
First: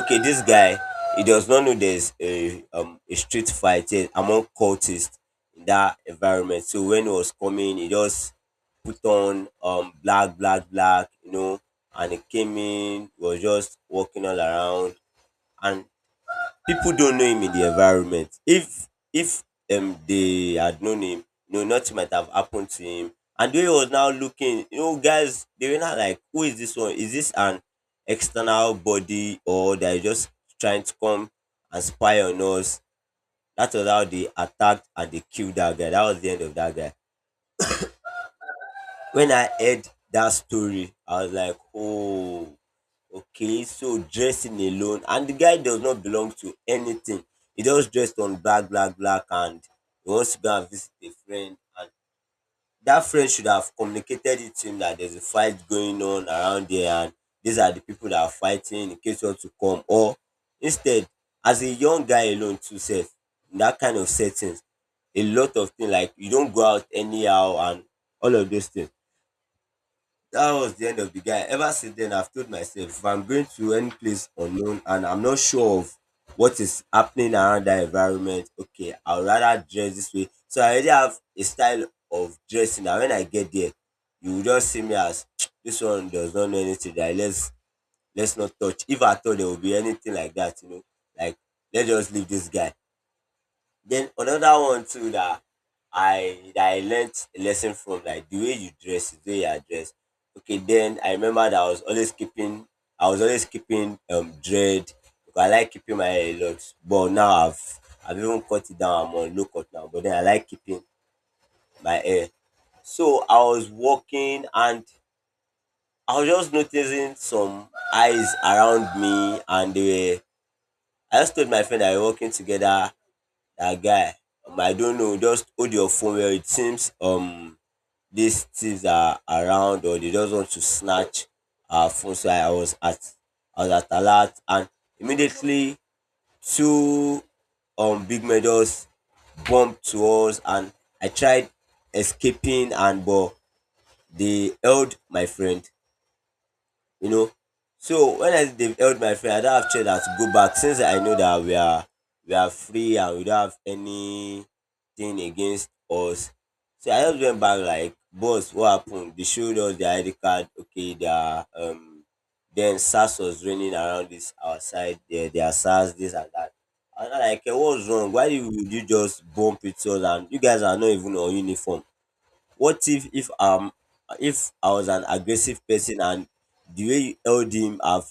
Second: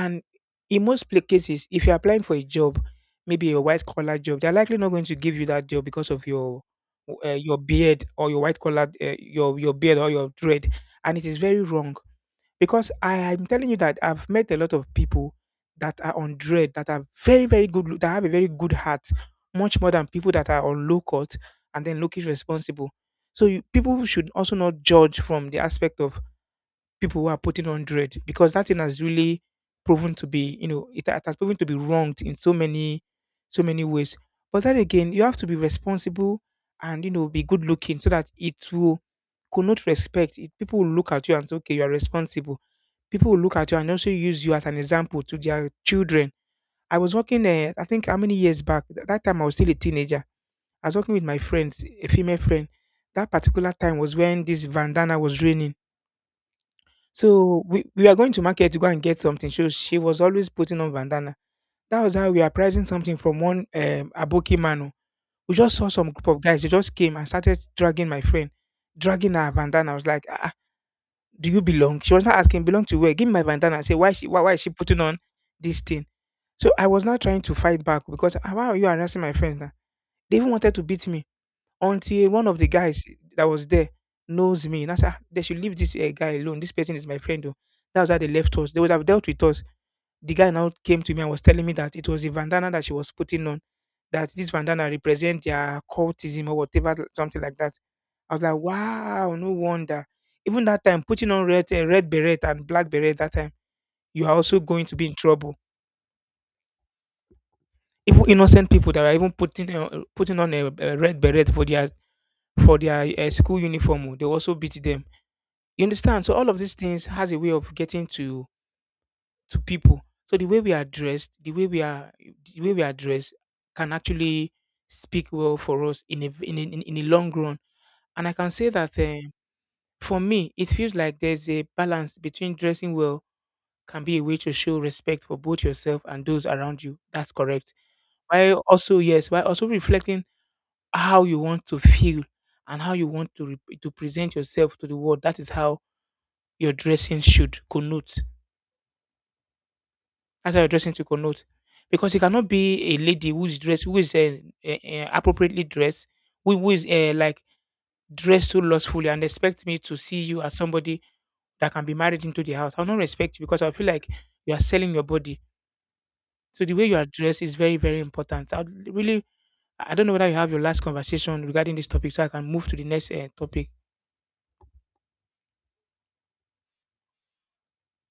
S2: Okay, this guy,
S1: in most
S2: he does not
S1: cases,
S2: know
S1: if you're
S2: there's
S1: applying for a job,
S2: a street
S1: maybe a white
S2: fight,
S1: collar job,
S2: among
S1: they're likely not going
S2: cultists
S1: to give you
S2: in
S1: that job
S2: that
S1: because of
S2: environment. So when he was
S1: your
S2: coming, he
S1: beard or
S2: just
S1: your white collar,
S2: put on
S1: your beard or your
S2: black, black,
S1: dread,
S2: black,
S1: and it
S2: you
S1: is
S2: know,
S1: very wrong
S2: and he came
S1: because
S2: in
S1: I
S2: was
S1: am telling you
S2: just
S1: that
S2: walking
S1: I've
S2: all
S1: met a lot of
S2: around,
S1: people
S2: and
S1: that are on Dread, that
S2: Pipu
S1: are
S2: don't know him
S1: very,
S2: in
S1: very
S2: the
S1: good, that have a
S2: environment.
S1: very good heart,
S2: If
S1: much more than people that
S2: they
S1: are
S2: had
S1: on low
S2: known him,
S1: cut
S2: no,
S1: and
S2: nothing
S1: then
S2: might
S1: look
S2: have happened to
S1: irresponsible.
S2: him.
S1: So
S2: And the
S1: you,
S2: way he was
S1: people
S2: now
S1: should also
S2: looking, you
S1: not
S2: know,
S1: judge
S2: guys,
S1: from the
S2: they were not
S1: aspect of
S2: like, who is this one? Is
S1: people who
S2: this
S1: are
S2: an
S1: putting on Dread because that
S2: external
S1: thing has
S2: body
S1: really
S2: or they're
S1: proven to
S2: just
S1: be, you
S2: trying
S1: know,
S2: to
S1: it
S2: come
S1: has proven to be
S2: and
S1: wronged
S2: spy
S1: in
S2: on
S1: so
S2: us?
S1: many, so
S2: That
S1: many
S2: was how
S1: ways.
S2: they
S1: But then
S2: attacked and
S1: again,
S2: they
S1: you have to be
S2: killed that guy. That was the
S1: responsible
S2: end of that guy.
S1: and, you know, be good looking so that it will
S2: When I
S1: connote
S2: heard that
S1: respect. It, people will
S2: story,
S1: look
S2: I
S1: at
S2: was
S1: you and say,
S2: like,
S1: okay, you are
S2: oh,
S1: responsible. People will look
S2: okay,
S1: at you and
S2: so
S1: also use you
S2: dressing
S1: as an
S2: alone.
S1: example
S2: And the
S1: to
S2: guy
S1: their
S2: does not
S1: children.
S2: belong to
S1: I was
S2: anything.
S1: working,
S2: He
S1: I
S2: just
S1: think, how
S2: dressed
S1: many
S2: on
S1: years
S2: black,
S1: back?
S2: black,
S1: That
S2: black,
S1: time I was
S2: and
S1: still a
S2: he
S1: teenager.
S2: wants to go and
S1: I
S2: visit
S1: was
S2: a
S1: working with my
S2: friend.
S1: friends,
S2: And
S1: a female friend.
S2: that friend
S1: That
S2: should have
S1: particular time was
S2: communicated
S1: when
S2: it
S1: this
S2: to him that there's
S1: bandana
S2: a
S1: was
S2: fight
S1: raining.
S2: going on around there, and these
S1: So
S2: are the
S1: we
S2: people
S1: were
S2: that are
S1: going to market to go
S2: fighting in
S1: and get
S2: case you want
S1: something.
S2: to
S1: So
S2: come.
S1: she
S2: Or
S1: was always putting on
S2: instead,
S1: bandana.
S2: as a
S1: That
S2: young
S1: was
S2: guy
S1: how we were
S2: alone, too,
S1: pricing
S2: self,
S1: something from one
S2: in that kind of
S1: Aboki
S2: settings,
S1: mano.
S2: a
S1: We
S2: lot of
S1: just saw
S2: things
S1: some
S2: like
S1: group
S2: you
S1: of
S2: don't
S1: guys.
S2: go
S1: They
S2: out
S1: just came and
S2: anyhow,
S1: started
S2: and
S1: dragging my
S2: all
S1: friend,
S2: of those things,
S1: dragging her bandana. I was like, "Ah,
S2: that was the end of the guy.
S1: do you
S2: Ever since
S1: belong?" She
S2: then,
S1: was
S2: I've
S1: not
S2: told
S1: asking, "Belong
S2: myself
S1: to
S2: if
S1: where?
S2: I'm
S1: Give me my
S2: going to
S1: bandana." And
S2: any
S1: say, why she
S2: place
S1: why, why is she
S2: unknown
S1: putting
S2: and
S1: on
S2: I'm not
S1: this
S2: sure of
S1: thing?
S2: what
S1: So
S2: is
S1: I was now
S2: happening
S1: trying to
S2: around
S1: fight
S2: that
S1: back because,
S2: environment,
S1: "Ah, why are you
S2: okay,
S1: harassing
S2: I'll
S1: my friends
S2: rather
S1: now?"
S2: dress this way.
S1: They even
S2: So I
S1: wanted to
S2: already
S1: beat
S2: have
S1: me
S2: a style
S1: until
S2: of
S1: one of the
S2: dressing that
S1: guys
S2: when I
S1: that
S2: get
S1: was
S2: there,
S1: there
S2: you will
S1: knows
S2: just see
S1: me. And
S2: me
S1: I said, "Ah,
S2: as
S1: they should leave
S2: this
S1: this
S2: one
S1: guy
S2: does not know
S1: alone. This
S2: anything,
S1: person is
S2: that
S1: my friend."
S2: let's
S1: Though. That was how they
S2: not
S1: left us. They
S2: touch.
S1: would
S2: If
S1: have
S2: I
S1: dealt
S2: thought
S1: with
S2: there would
S1: us.
S2: be anything like
S1: The guy
S2: that, you
S1: now
S2: know,
S1: came to me and
S2: like,
S1: was telling me
S2: let's
S1: that it
S2: just
S1: was
S2: leave
S1: a
S2: this
S1: bandana
S2: guy.
S1: that she was putting on,
S2: Then
S1: that this
S2: another one
S1: bandana
S2: too
S1: represent their cultism or
S2: that I
S1: whatever,
S2: learnt
S1: something
S2: a
S1: like that.
S2: lesson from, like
S1: I
S2: the
S1: was
S2: way
S1: like,
S2: you dress, the
S1: wow,
S2: way you
S1: no
S2: are dressed.
S1: wonder.
S2: Okay,
S1: Even that
S2: then
S1: time,
S2: I
S1: putting on
S2: remember that
S1: red red beret and black
S2: I
S1: beret
S2: was
S1: that
S2: always
S1: time,
S2: keeping
S1: you are also
S2: dread
S1: going to be in
S2: because I
S1: trouble.
S2: like keeping my hair a lot. But now I've
S1: Even
S2: even
S1: innocent
S2: cut it
S1: people that
S2: down,
S1: are
S2: I'm
S1: even
S2: on low cut
S1: putting
S2: now, but then I
S1: putting
S2: like
S1: on
S2: keeping
S1: a red beret
S2: my hair.
S1: for their
S2: So I
S1: school
S2: was
S1: uniform, oh, they
S2: walking
S1: also beat
S2: and
S1: them. You
S2: I
S1: understand?
S2: was
S1: So all
S2: just
S1: of these things
S2: noticing
S1: has a way
S2: some
S1: of getting
S2: eyes around me,
S1: to
S2: and
S1: people.
S2: they were
S1: So the way we are
S2: I
S1: dressed,
S2: just told
S1: the
S2: my
S1: way we
S2: friend that we were
S1: are,
S2: walking
S1: the way we are
S2: together,
S1: dressed,
S2: that
S1: can
S2: guy,
S1: actually
S2: I don't know,
S1: speak
S2: just
S1: well
S2: hold
S1: for
S2: your
S1: us
S2: phone
S1: in a
S2: where it
S1: in a, in
S2: seems
S1: in the long run. And I
S2: these
S1: can say
S2: thieves
S1: that
S2: are around or they
S1: for
S2: just want
S1: me,
S2: to
S1: it feels like
S2: snatch
S1: there's a
S2: our phone.
S1: balance
S2: So
S1: between dressing well
S2: I was at
S1: can be a
S2: alert,
S1: way to
S2: and
S1: show respect for both
S2: immediately
S1: yourself and those around you.
S2: two
S1: That's correct.
S2: big men
S1: While
S2: just
S1: also yes, while also
S2: bumped to
S1: reflecting
S2: us, and I
S1: how you
S2: tried
S1: want to feel,
S2: escaping,
S1: and how
S2: and
S1: you want
S2: but
S1: to to present
S2: they
S1: yourself to the
S2: held
S1: world.
S2: my
S1: That is
S2: friend,
S1: how your
S2: you
S1: dressing
S2: know.
S1: should connote.
S2: So when I, they've held my friend, I don't have choice than to go
S1: That's
S2: back
S1: why your
S2: since
S1: dressing
S2: I
S1: to
S2: know that
S1: connote. Because it
S2: we
S1: cannot
S2: are
S1: be
S2: free
S1: a
S2: and we
S1: lady
S2: don't have
S1: who's dressed, who is
S2: anything
S1: appropriately
S2: against
S1: dressed,
S2: us.
S1: who is
S2: So I just went
S1: like
S2: back like,
S1: dressed
S2: boss,
S1: so
S2: what
S1: lustfully
S2: happened?
S1: and
S2: They showed
S1: expect
S2: us
S1: me
S2: the
S1: to
S2: ID
S1: see you
S2: card.
S1: as
S2: Okay,
S1: somebody
S2: they are,
S1: that can be married into the house.
S2: then
S1: I'll not
S2: SARS
S1: respect
S2: was
S1: you because I
S2: raining
S1: feel like
S2: around this
S1: you are selling
S2: outside.
S1: your
S2: There,
S1: body.
S2: they are SARS this and that.
S1: So the way you are
S2: And I'm
S1: dressed
S2: like, "Eh,
S1: is very,
S2: what's
S1: very
S2: wrong? Why did
S1: important. I
S2: would you
S1: would
S2: just
S1: really,
S2: bump into
S1: I
S2: us?
S1: don't know whether
S2: And
S1: you
S2: you
S1: have your
S2: guys are
S1: last
S2: not even on
S1: conversation regarding
S2: uniform.
S1: this topic, so I can move to the
S2: What
S1: next topic.
S2: if I was an aggressive person and the way you held him have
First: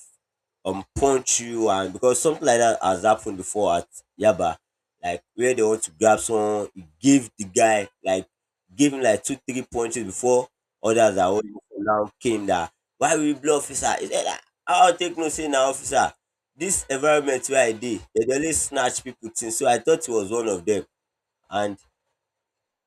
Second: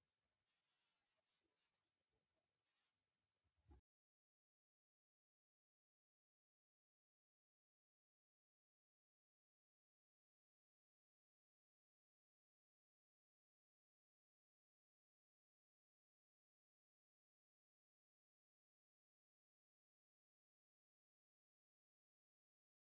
S2: punch you, and because something like that has happened before at Yaba, like where they want to grab someone, you give him like two three punches before others are holding him." Now came that, why we blow officer? He said, "Ah, I'll take no say now officer. This environment where I dey, they dey always snatch people things, so I thought he was one of them," and,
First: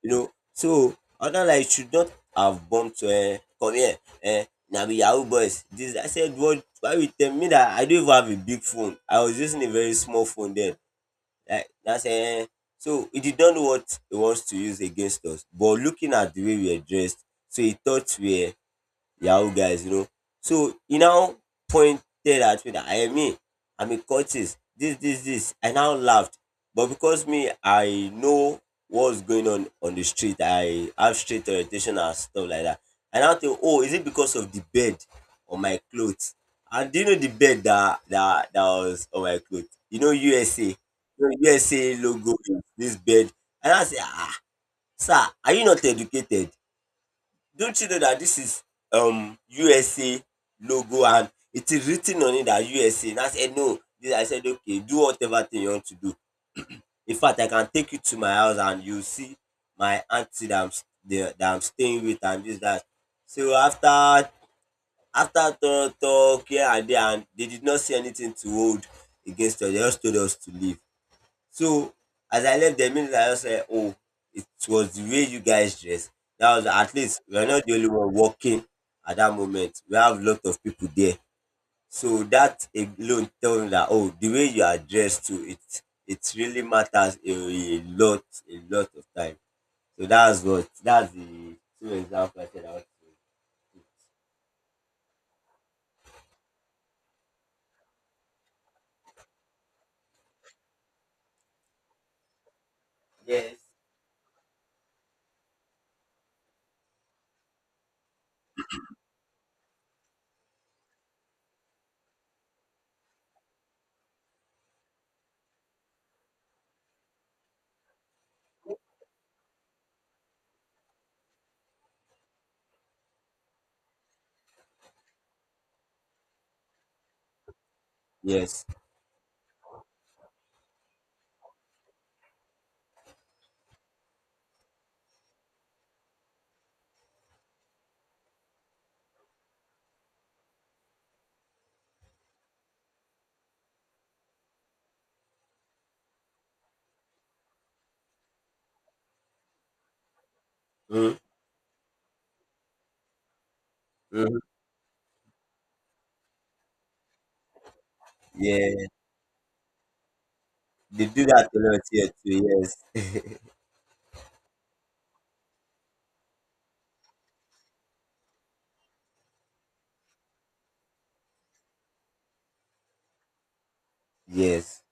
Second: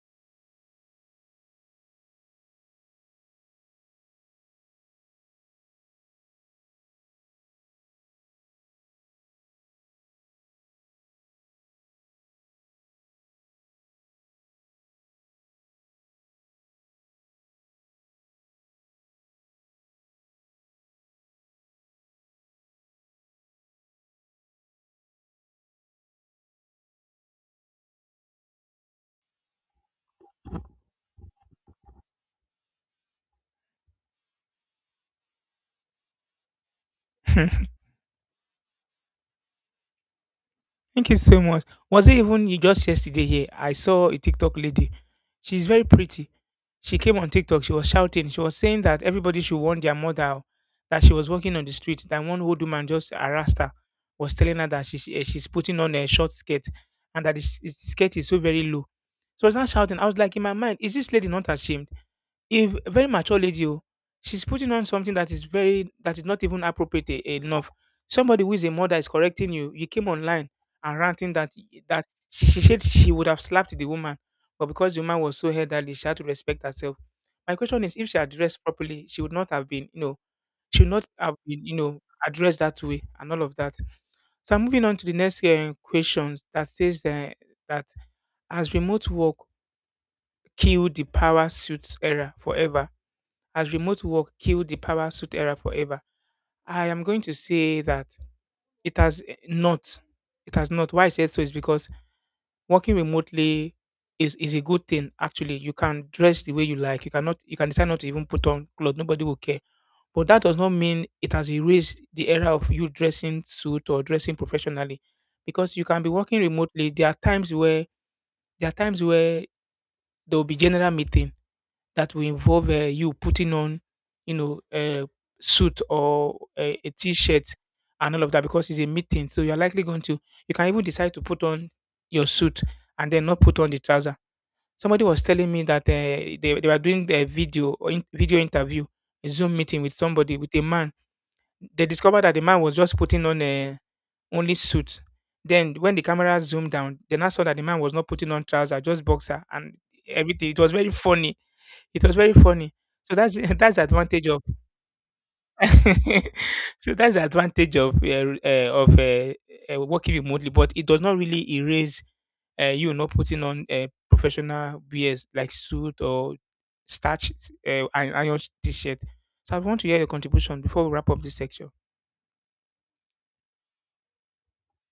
S2: you know. So other, like, should not have bumped to come here. um Na be yahoo boys this. I said, what, why you tell me that? I don't even have a big phone. I was using a very small phone then. Like that's so he did not know what he wants to use against us, but looking at the way we were dressed, so he thought we were Yahoo guys, you know. So he now pointed at me that I am me, I'm a cultist, this, this, this. I now laughed. But because me, I know what's going on the street, I have street orientation and stuff like that. And I now think, oh, is it because of the bed on my clothes? And do you know the bed that was on my clothes? You know USA, you
S1: Thank you
S2: know,
S1: so much.
S2: USA
S1: Was it
S2: logo,
S1: even you
S2: is
S1: just
S2: this
S1: yesterday
S2: bed.
S1: here? I
S2: And I say,
S1: saw a
S2: ah,
S1: TikTok lady.
S2: sir, are you
S1: She's
S2: not
S1: very pretty.
S2: educated?
S1: She came on TikTok. She
S2: Don't
S1: was
S2: you know that
S1: shouting.
S2: this
S1: She was
S2: is
S1: saying that everybody should warn their
S2: USA
S1: mother that
S2: logo
S1: she was
S2: and
S1: walking on
S2: it
S1: the
S2: is
S1: street.
S2: written
S1: That
S2: on
S1: one
S2: it
S1: old
S2: that
S1: woman
S2: USA?
S1: just
S2: And I said,
S1: harassed her,
S2: no. Then I
S1: was
S2: said,
S1: telling her
S2: okay,
S1: that
S2: do whatever
S1: she's
S2: thing you
S1: putting
S2: want
S1: on
S2: to
S1: a
S2: do.
S1: short skirt
S2: In
S1: and that the
S2: fact, I can
S1: the
S2: take you
S1: skirt
S2: to
S1: is
S2: my
S1: so
S2: house
S1: very
S2: and
S1: low.
S2: you see
S1: So I was not shouting.
S2: my
S1: I was like, in
S2: auntie
S1: my
S2: that I'm,
S1: mind, is this lady not
S2: that I'm
S1: ashamed?
S2: staying with, and this,
S1: If
S2: that.
S1: a very mature
S2: So
S1: lady, oh, she's putting on something that is
S2: after
S1: very
S2: talk,
S1: that is not
S2: talk
S1: even
S2: here and there,
S1: appropriate
S2: and they did
S1: enough.
S2: not see anything
S1: Somebody
S2: to
S1: who is a
S2: hold
S1: mother is correcting
S2: against us.
S1: you.
S2: They
S1: You
S2: just
S1: came
S2: told us
S1: online
S2: to leave.
S1: and ranting that
S2: So
S1: that
S2: as
S1: she,
S2: I
S1: she
S2: left
S1: said
S2: the
S1: she
S2: minute,
S1: would
S2: I
S1: have
S2: just said,
S1: slapped the
S2: oh,
S1: woman,
S2: it
S1: but
S2: was
S1: because the
S2: the
S1: woman
S2: way
S1: was
S2: you
S1: so
S2: guys
S1: elderly, she
S2: dress.
S1: had to
S2: That
S1: respect
S2: was, at
S1: herself.
S2: least we're
S1: My
S2: not the
S1: question
S2: only
S1: is, if
S2: one
S1: she addressed
S2: walking
S1: properly,
S2: at
S1: she would
S2: that
S1: not have
S2: moment.
S1: been,
S2: We
S1: you know,
S2: have a lot of
S1: she
S2: people
S1: would not
S2: there.
S1: have been, you know,
S2: So
S1: addressed
S2: that
S1: that way
S2: alone
S1: and all of
S2: tells me
S1: that.
S2: that, oh, the way
S1: So I'm
S2: you are
S1: moving on to the
S2: dressed
S1: next
S2: too, it
S1: question
S2: really
S1: that says
S2: matters
S1: that
S2: a
S1: has
S2: lot of
S1: remote
S2: time.
S1: work
S2: So
S1: killed the
S2: that's
S1: power
S2: the two
S1: suit era
S2: examples I said I want to
S1: forever? Has remote work killed the power suit era forever? I am going to say that it has not. It has not. Why I said so is because working
S2: give. Yes.
S1: remotely is a good thing actually. You can dress the way you like. You can decide not to even put on clothes. Nobody will care. But that does not mean it has erased the era of you dressing suit or dressing professionally. Because you can be working remotely. There are times where there will be general meeting that will involve you putting on, you know, a suit or a t-shirt and all of that
S2: Yes.
S1: because it's a meeting. So you're likely going to, you can even decide to put on your suit and then not put on the trouser. Somebody was telling me that they were doing a video or video interview, a Zoom meeting with somebody, with a man. They discovered that the man was just putting on a only suit. Then when the camera zoomed down, then I saw that the man was not putting on trousers, just boxer and everything. It was very
S2: Mm,
S1: funny it was very funny. So that's that's the advantage
S2: mm,
S1: of so that's the advantage of
S2: yeah.
S1: working remotely, but it does
S2: They
S1: not
S2: do that
S1: really
S2: a lot
S1: erase
S2: here too,
S1: you not
S2: yes.
S1: putting on professional wears like suit or starch and iron t-shirt. So I want to hear your contribution before we wrap up this section.
S2: Yes.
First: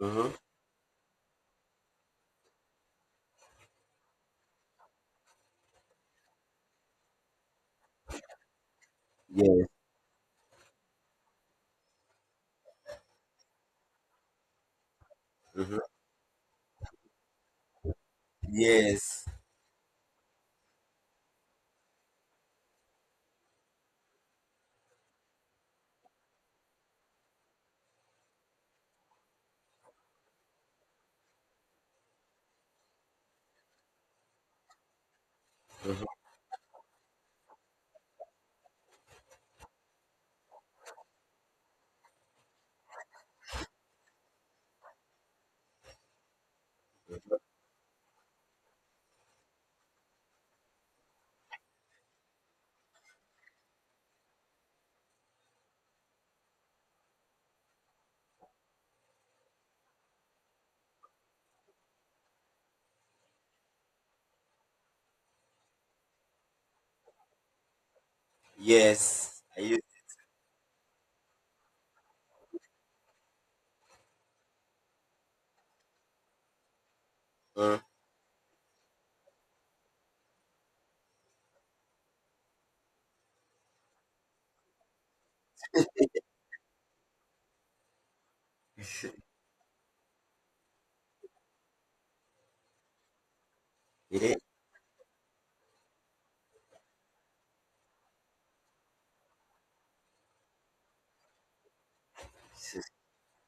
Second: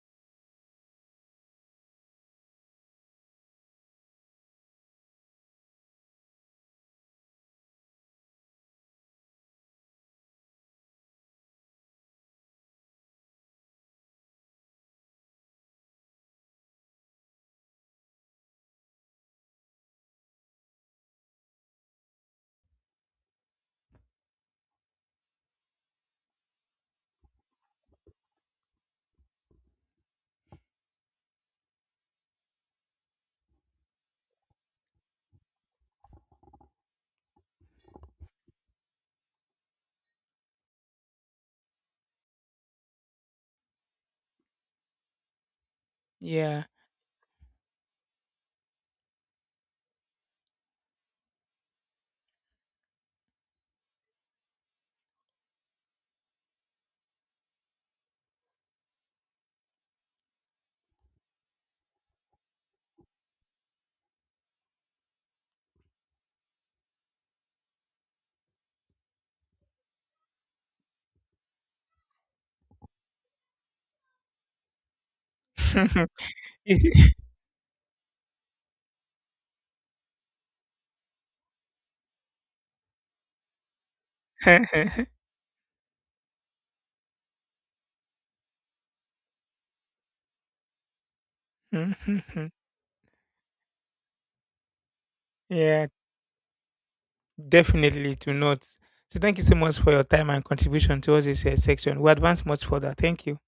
S2: Mm-hmm. Yes. Mm-hmm. Yes,
S1: Yeah.
S2: yes. I used mm, it is
S1: Yeah, definitely to note. So thank you so much for your time and contribution towards this section. We advance much further. Thank you.